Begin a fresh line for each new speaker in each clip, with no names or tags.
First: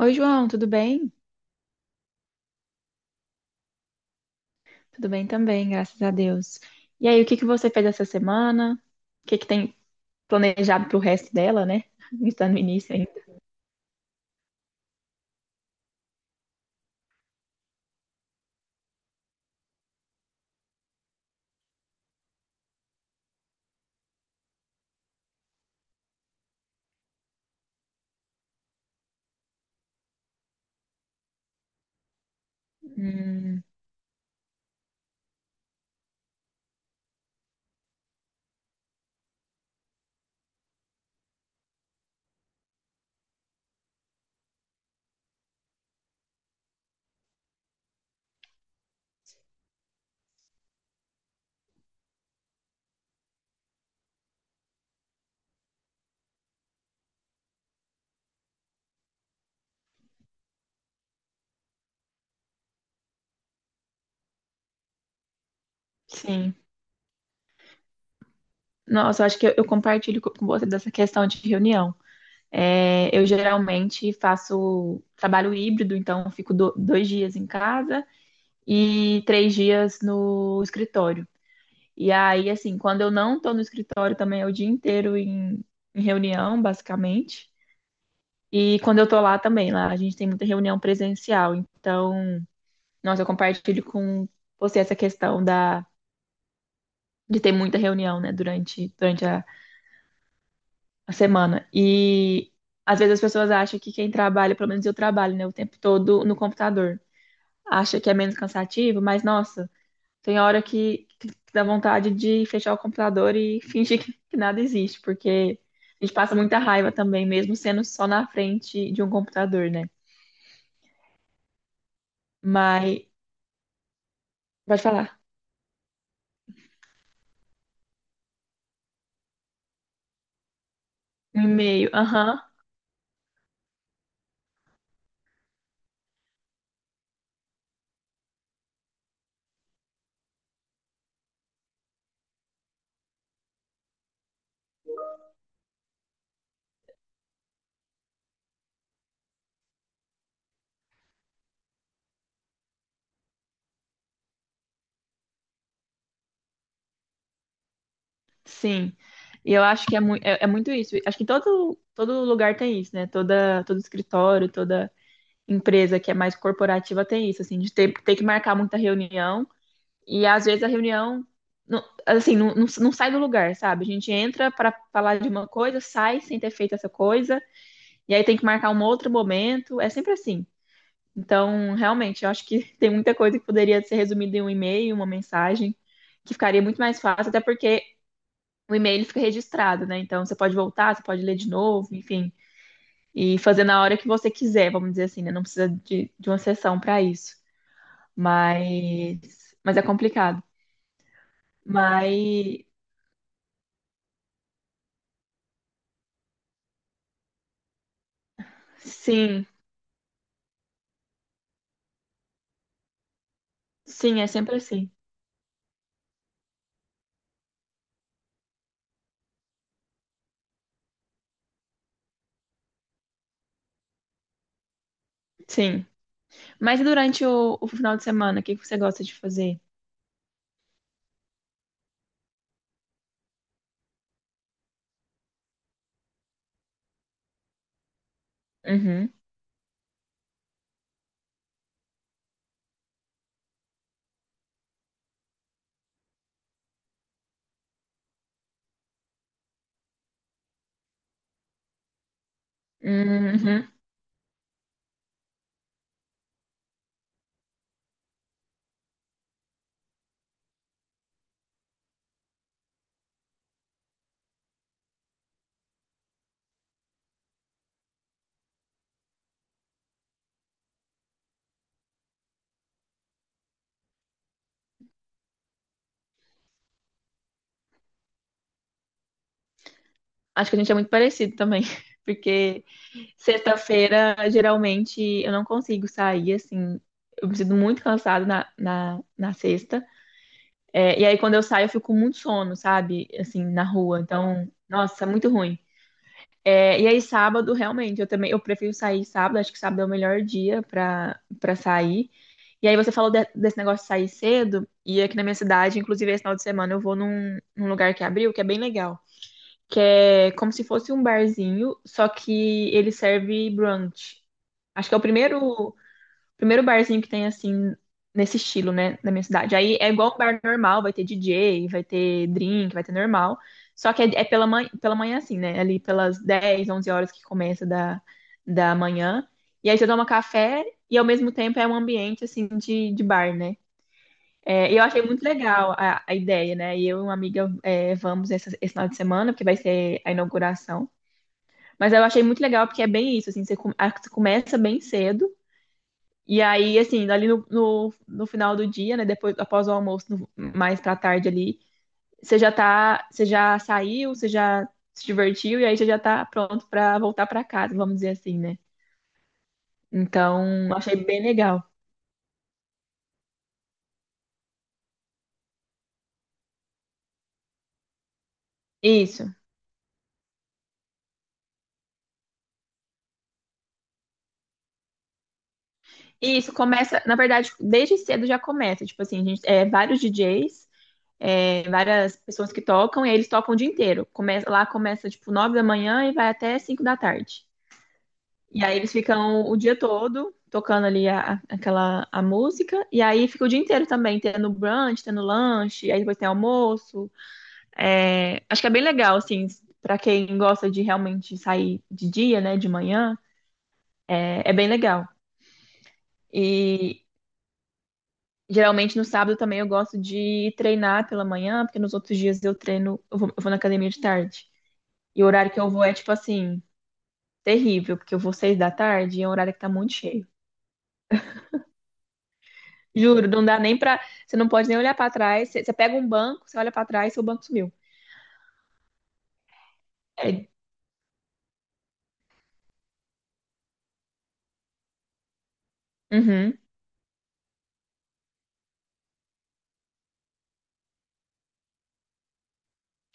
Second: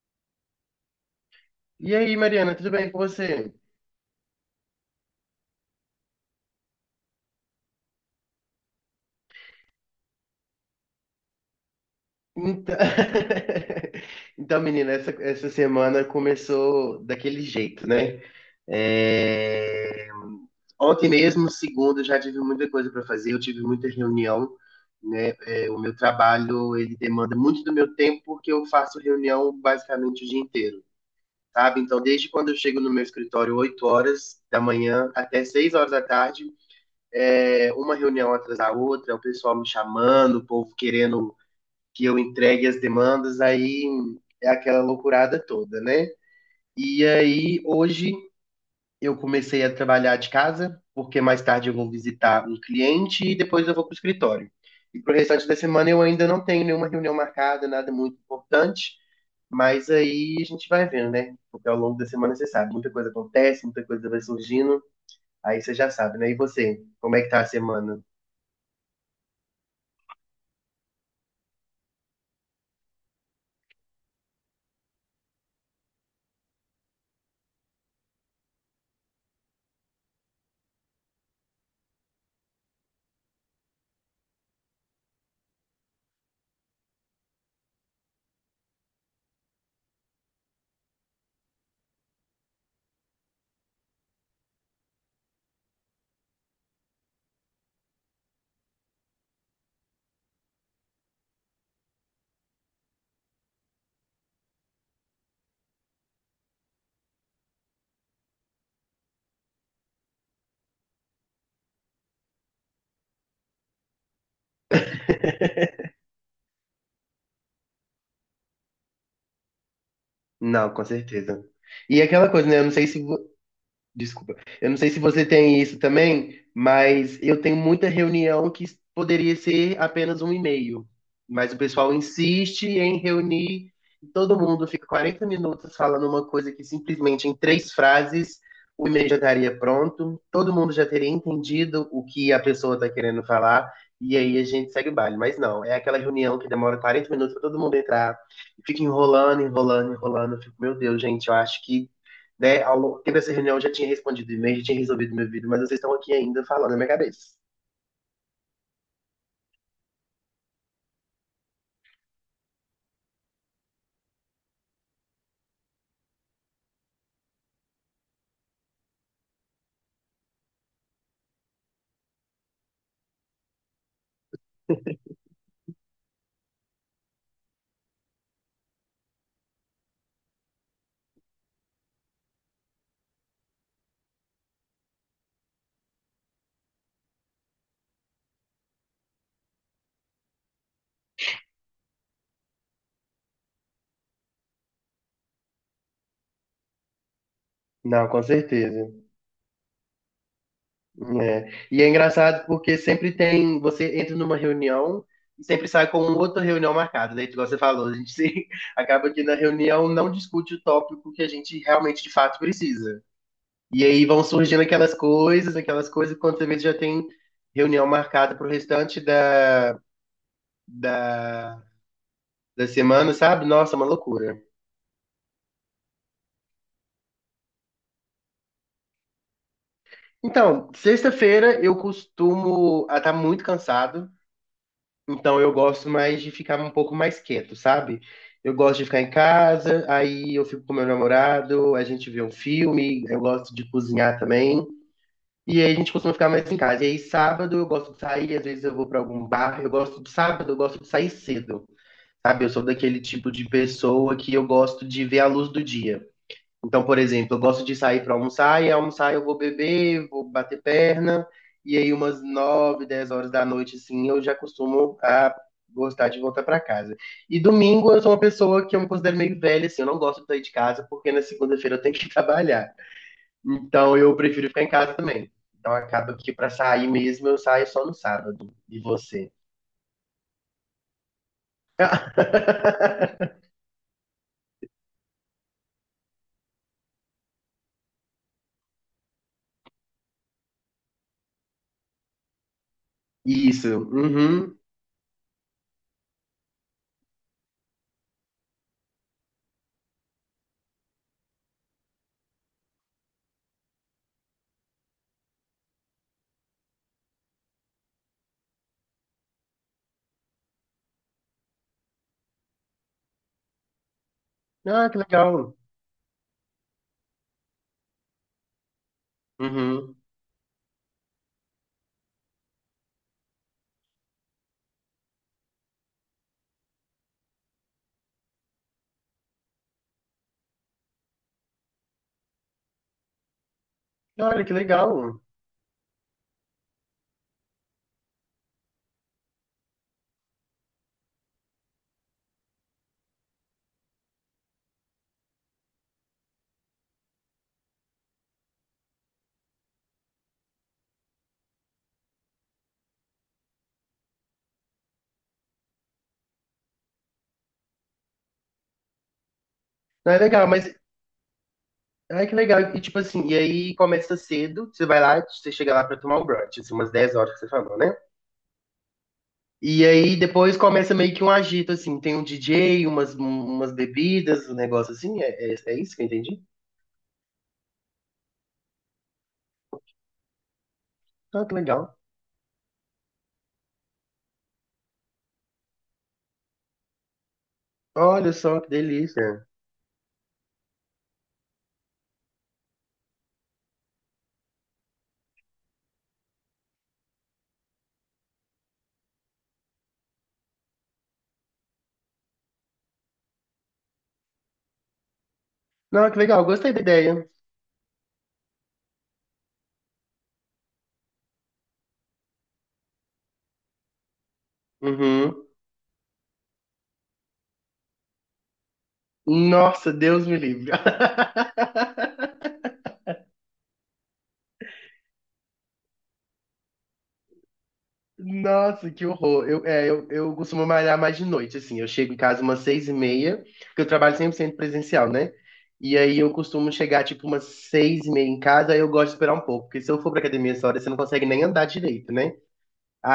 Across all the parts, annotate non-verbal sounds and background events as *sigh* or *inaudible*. Oi, João, tudo bem?
E aí, Mariana, tudo bem com você?
Tudo bem também, graças a Deus. E aí, o que que você fez essa semana? O que que tem planejado pro resto dela, né? *laughs* Está no
Então,
início ainda.
*laughs* então menina, essa semana começou daquele jeito, né? É, Ontem mesmo, segunda, eu já tive muita coisa para fazer, eu tive muita reunião, né? O meu trabalho, ele demanda muito do meu tempo, porque eu faço reunião basicamente o dia inteiro, sabe? Então, desde quando eu chego no meu escritório,
Hum,
8 horas da manhã até 6 horas da tarde, uma reunião atrás da outra, o pessoal me chamando, o povo querendo que eu entregue as demandas, aí é aquela loucurada toda, né? E aí, hoje, eu comecei a trabalhar de casa, porque mais tarde eu vou visitar um cliente e depois eu vou para o escritório. E para o restante da semana eu ainda não tenho nenhuma reunião marcada, nada muito importante, mas aí a gente vai vendo, né? Porque ao longo da semana você sabe, muita coisa acontece, muita coisa vai surgindo, aí você já sabe, né? E
sim.
você, como é que tá a semana?
Nossa, eu acho que eu compartilho com você dessa questão de reunião. É, eu geralmente faço trabalho híbrido, então eu fico dois dias em casa e três dias no escritório. E aí, assim, quando eu não estou no escritório também é o dia inteiro em reunião, basicamente. E quando eu tô lá também, lá a gente tem muita reunião presencial. Então, nossa, eu compartilho com você essa de ter muita reunião, né, durante a semana. E às vezes as pessoas acham que quem trabalha, pelo menos eu trabalho, né, o tempo todo no computador. Acha que é menos cansativo, mas nossa, tem hora que dá vontade de fechar o computador e *laughs* fingir que nada existe, porque a gente passa muita raiva também, mesmo sendo só na frente de um computador, né?
Não, com certeza. E aquela coisa, né? Eu não sei se,
Mas,
vo- Desculpa. Eu não
pode
sei se
falar.
você tem isso também, mas eu tenho muita reunião que poderia ser apenas um e-mail.
Um
Mas o
e-mail,
pessoal
aham,
insiste em reunir, e todo mundo fica 40 minutos falando uma coisa que simplesmente em três frases o e-mail já estaria pronto, todo mundo já teria entendido o que a pessoa está querendo falar, e aí a gente segue o baile. Mas não, é aquela reunião que demora 40 minutos para todo mundo entrar, e fica enrolando, enrolando, enrolando. Eu fico, meu Deus, gente, eu acho que né, ao longo dessa reunião eu já tinha respondido e-mail, já tinha resolvido meu vídeo, mas vocês estão aqui ainda falando na minha cabeça.
sim. E eu acho que é muito isso. Acho que todo lugar tem isso, né? Todo escritório, toda empresa que é mais corporativa tem isso, assim, de ter que marcar muita reunião. E às vezes a reunião, não sai do lugar, sabe? A gente entra para falar de uma coisa, sai sem ter feito essa coisa, e aí tem que marcar um outro momento. É sempre assim. Então, realmente, eu acho que *laughs* tem muita coisa que poderia ser resumida em um e-mail, uma mensagem que ficaria muito mais fácil, até porque o e-mail fica registrado, né? Então você pode voltar, você pode ler de novo, enfim, e fazer na hora que você quiser, vamos dizer assim, né? Não precisa de uma sessão para isso.
Não, com certeza.
Mas é complicado.
É. E é engraçado
Mas
porque sempre tem, você entra numa reunião e sempre sai com outra reunião marcada, né? Igual você falou, a gente *laughs* acaba que na
sim,
reunião não discute o tópico que a gente realmente de fato precisa. E aí
sim,
vão
é sempre
surgindo
assim.
aquelas coisas, quando você vê já tem reunião marcada pro restante da, da semana, sabe? Nossa, é uma loucura.
Sim. Mas e durante o final de semana, o que que você gosta de fazer?
Então, sexta-feira eu costumo estar tá muito cansado, então eu gosto mais de ficar um pouco mais quieto, sabe? Eu gosto de ficar em
Uhum.
casa, aí eu fico com meu namorado, a gente vê um filme, eu gosto de cozinhar também. E aí a gente costuma ficar mais em casa. E aí sábado eu gosto de sair, às vezes eu vou para algum bar, eu gosto de sábado, eu gosto de sair cedo. Sabe, eu sou daquele tipo de
Uhum.
pessoa que eu gosto de ver a luz do dia. Então, por exemplo, eu gosto de sair para almoçar e almoçar eu vou beber, vou bater perna, e aí umas 9, 10 horas da noite, assim, eu já costumo a gostar de voltar para casa. E domingo eu sou uma pessoa que eu me considero meio velha, assim, eu não gosto de sair de casa porque na segunda-feira eu tenho que *laughs* trabalhar. Então eu prefiro ficar em casa também. Então acaba que para sair mesmo eu saio só no sábado. E você?
Acho que a gente é muito parecido também, *laughs* porque
*laughs*
sexta-feira, geralmente, eu não consigo sair, assim, eu me sinto muito cansada na sexta. É, e aí, quando eu saio, eu fico com muito sono, sabe? Assim, na
Isso.
rua. Então,
Uhum.
nossa, é muito ruim. É, e aí, sábado, realmente, eu também, eu prefiro sair sábado, acho que sábado é o melhor dia pra sair. E aí, você falou desse negócio de sair cedo, e aqui na minha cidade, inclusive, esse final de semana, eu vou num lugar que abriu, que é bem legal, que é como se fosse um barzinho, só que ele serve brunch.
Ah,
Acho que
que
é o
legal.
primeiro, primeiro barzinho que tem assim, nesse estilo, né, na minha cidade. Aí é
Uhum.
igual um bar normal, vai ter DJ, vai ter drink, vai ter normal. Só que é pela manhã assim, né? Ali pelas 10 11 horas que começa da manhã. E aí você toma café e ao mesmo tempo é um ambiente assim de bar, né?
Olha, que
É, e eu achei
legal.
muito legal a ideia, né? E eu e uma amiga é, vamos esse final de semana, porque vai ser a inauguração. Mas eu achei muito legal porque é bem isso, assim, você, você começa bem cedo e aí, assim, ali no final do dia, né? Depois, após o almoço, mais pra tarde ali, você já tá, você já saiu, você já se divertiu e aí você já tá pronto pra voltar pra casa, vamos dizer assim, né?
Não é legal, mas
Então, eu achei bem legal.
Ai, que legal. E tipo assim, e aí começa cedo, você vai lá, você chega lá pra tomar o brunch, assim, umas 10 horas que você falou, né?
Isso.
E aí depois começa meio que um agito, assim, tem um DJ, umas bebidas, um negócio assim, é isso que eu entendi?
Isso começa, na verdade, desde cedo já começa. Tipo assim, a gente, é, vários DJs,
Ah, que
é,
legal.
várias pessoas que tocam, e aí eles tocam o dia inteiro. Começa, lá começa, tipo, 9 da manhã e vai até 5 da tarde.
Olha só,
E
que
aí eles
delícia.
ficam o dia todo tocando ali aquela a música. E aí fica o dia inteiro também, tendo brunch, tendo lanche, aí depois tem almoço. É, acho que é bem legal, assim, pra quem gosta de realmente sair de dia, né, de manhã, é, é bem legal.
Não, que legal, gostei da
E
ideia.
geralmente no sábado também eu gosto de treinar pela manhã, porque nos outros dias eu treino, eu vou na academia de tarde. E o
Uhum.
horário que eu vou é tipo assim, terrível, porque eu vou seis da tarde e é um horário que tá
Nossa,
muito
Deus
cheio.
me livre. *laughs*
Juro, não dá nem pra. Você não pode nem olhar pra trás. Você pega um banco, você olha pra trás, seu banco sumiu.
Nossa, que horror. Eu
É,
costumo malhar mais de noite, assim. Eu chego em casa umas 6h30, porque eu trabalho 100% presencial, né? E aí eu
uhum,
costumo chegar, tipo, umas 6h30 em casa, aí eu gosto de esperar um pouco, porque se eu for pra academia essa hora, você não consegue nem andar direito, né?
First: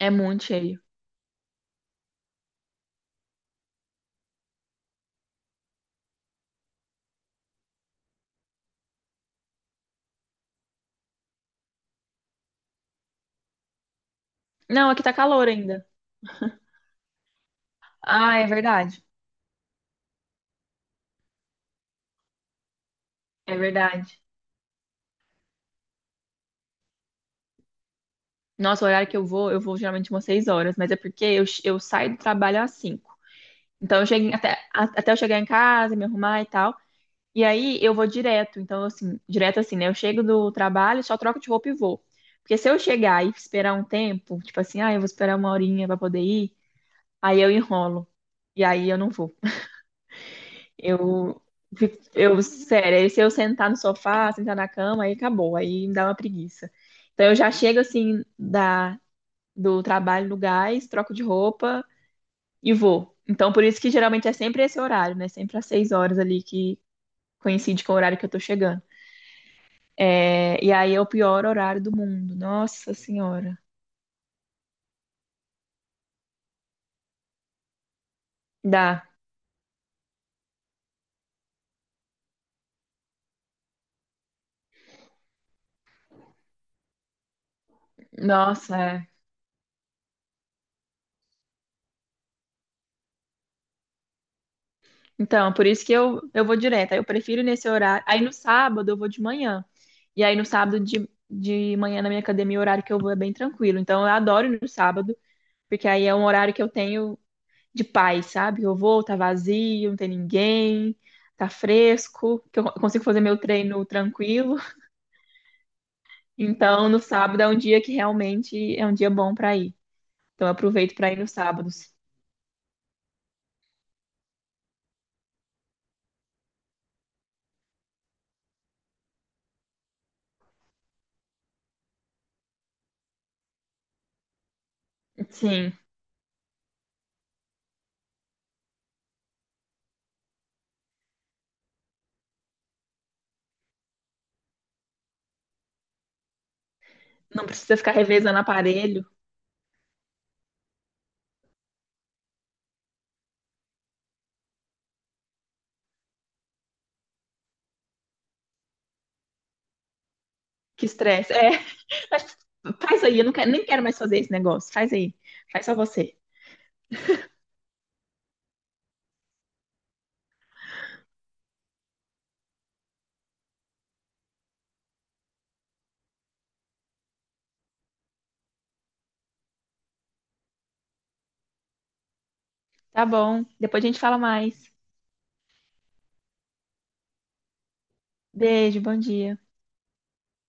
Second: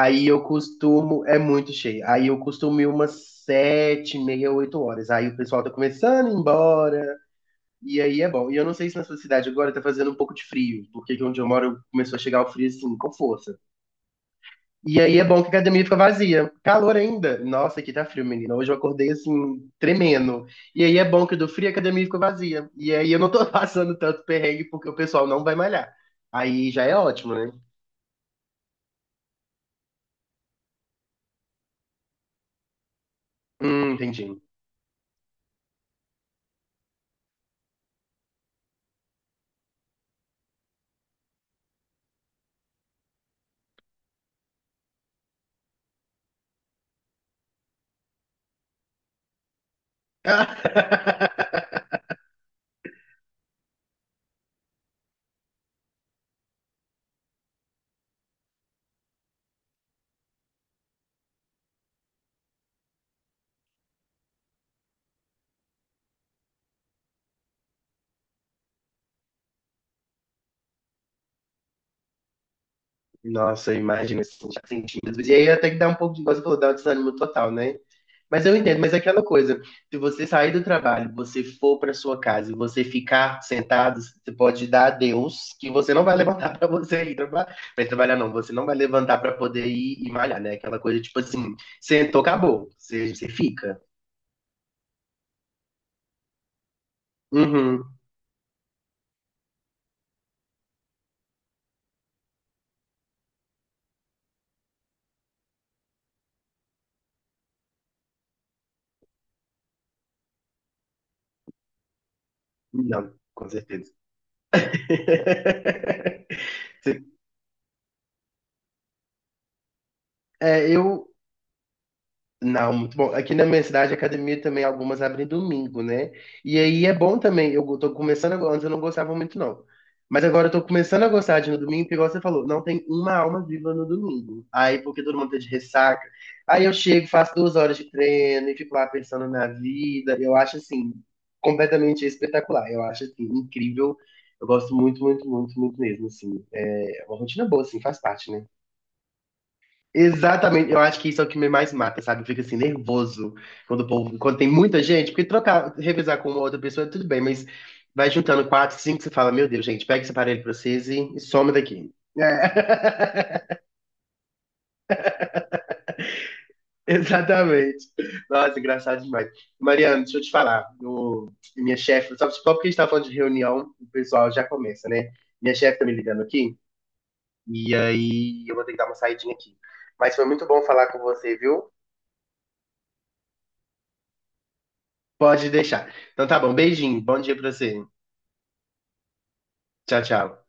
é
eu
muito cheio.
costumo. É muito cheio. Aí eu costumo ir umas 7h30, 8 horas. Aí o pessoal tá começando a ir embora, e aí é bom. E eu não sei se na sua cidade agora tá fazendo um pouco de frio, porque aqui onde eu moro começou a chegar o frio, assim, com força.
Não,
E
aqui tá
aí é bom que a
calor
academia
ainda.
fica vazia. Calor ainda. Nossa, aqui tá frio,
Ah, é
menina. Hoje eu
verdade.
acordei assim, tremendo. E aí é bom que do frio a academia fica vazia. E aí eu não tô *laughs*
É
passando
verdade.
tanto perrengue porque o pessoal não vai malhar. Aí já é ótimo, né?
Nossa, o horário que eu vou geralmente umas 6 horas, mas é porque eu saio do trabalho às 5. Então eu chego
Entendi.
até, até eu chegar em casa, me arrumar e tal. E aí eu vou direto. Então, assim, direto assim, né? Eu chego do trabalho, só troco de roupa e vou. Porque se eu chegar e esperar um tempo, tipo assim, ah, eu vou esperar uma horinha pra poder ir, aí eu enrolo. E aí eu não vou. Eu,
*laughs*
sério, aí se eu sentar no sofá, sentar na cama, aí acabou. Aí me dá uma preguiça. Então eu já chego assim do trabalho no gás, troco de roupa e vou. Então por isso que geralmente é sempre esse horário, né? Sempre às seis horas ali que coincide com o horário que eu tô chegando. É, e aí é o pior horário do mundo. Nossa Senhora.
Nossa, imagina assim, já sentindo. E aí até que dá um pouco de, igual você falou, dá um desânimo total, né? Mas eu entendo, mas é
Dá.
aquela coisa, se você sair do trabalho, você for para sua casa e você ficar sentado, você pode dar a Deus que você não vai *laughs* levantar para você ir trabalhar. Mas trabalhar não, você não vai
Nossa, é.
levantar para poder ir e malhar, né? Aquela coisa tipo assim, sentou, acabou. Você fica.
Então, por isso que eu vou direto. Aí eu prefiro nesse
Uhum.
horário. Aí no sábado eu vou de manhã. E aí no sábado de manhã na minha academia, o horário que eu vou é bem tranquilo. Então eu adoro ir no sábado, porque aí é um horário que eu tenho de paz, sabe? Eu vou, tá vazio, não tem ninguém, tá fresco, que eu consigo
Não,
fazer meu
com
treino
certeza.
tranquilo.
*laughs*
Então no sábado é um dia que realmente é um dia bom pra ir. Então eu
É,
aproveito
eu,
pra ir nos sábados.
Não, muito bom. Aqui na minha cidade, a academia também, algumas abrem domingo, né? E aí é bom também. Eu tô começando agora, antes eu não gostava muito, não. Mas agora eu tô começando a gostar de ir no domingo, porque igual você falou, não tem uma alma viva no domingo. Aí, porque todo mundo tá de
Sim,
ressaca. Aí eu chego, faço 2 horas de treino e fico lá pensando na vida. Eu acho, assim, completamente espetacular. Eu acho, assim, incrível. Eu gosto muito, muito, muito, muito mesmo, assim. É uma
não
rotina boa,
precisa
assim,
ficar
faz parte,
revezando
né?
aparelho.
Exatamente, eu acho que isso é o que me mais mata, sabe? Eu fico assim, nervoso quando o povo, quando tem muita gente, porque trocar, revezar com uma outra pessoa, é tudo bem, mas vai juntando quatro, cinco, você fala, meu Deus, gente, pega esse aparelho pra
Que
vocês e
estresse.
some
É.
daqui.
Faz, faz aí, eu não
É.
quero, nem quero mais fazer esse negócio. Faz aí. Faz só você.
*laughs* Exatamente. Nossa, engraçado demais. Mariana, deixa eu te falar. Minha chefe, só porque a gente tá falando de reunião, o pessoal já começa, né? Minha chefe tá me ligando aqui, e aí eu vou ter que dar uma saidinha aqui. Mas foi muito bom falar com você, viu?
Tá bom. Depois a gente fala mais.
Pode deixar. Então tá bom, beijinho, bom dia pra você.
Beijo, bom dia.
Tchau, tchau.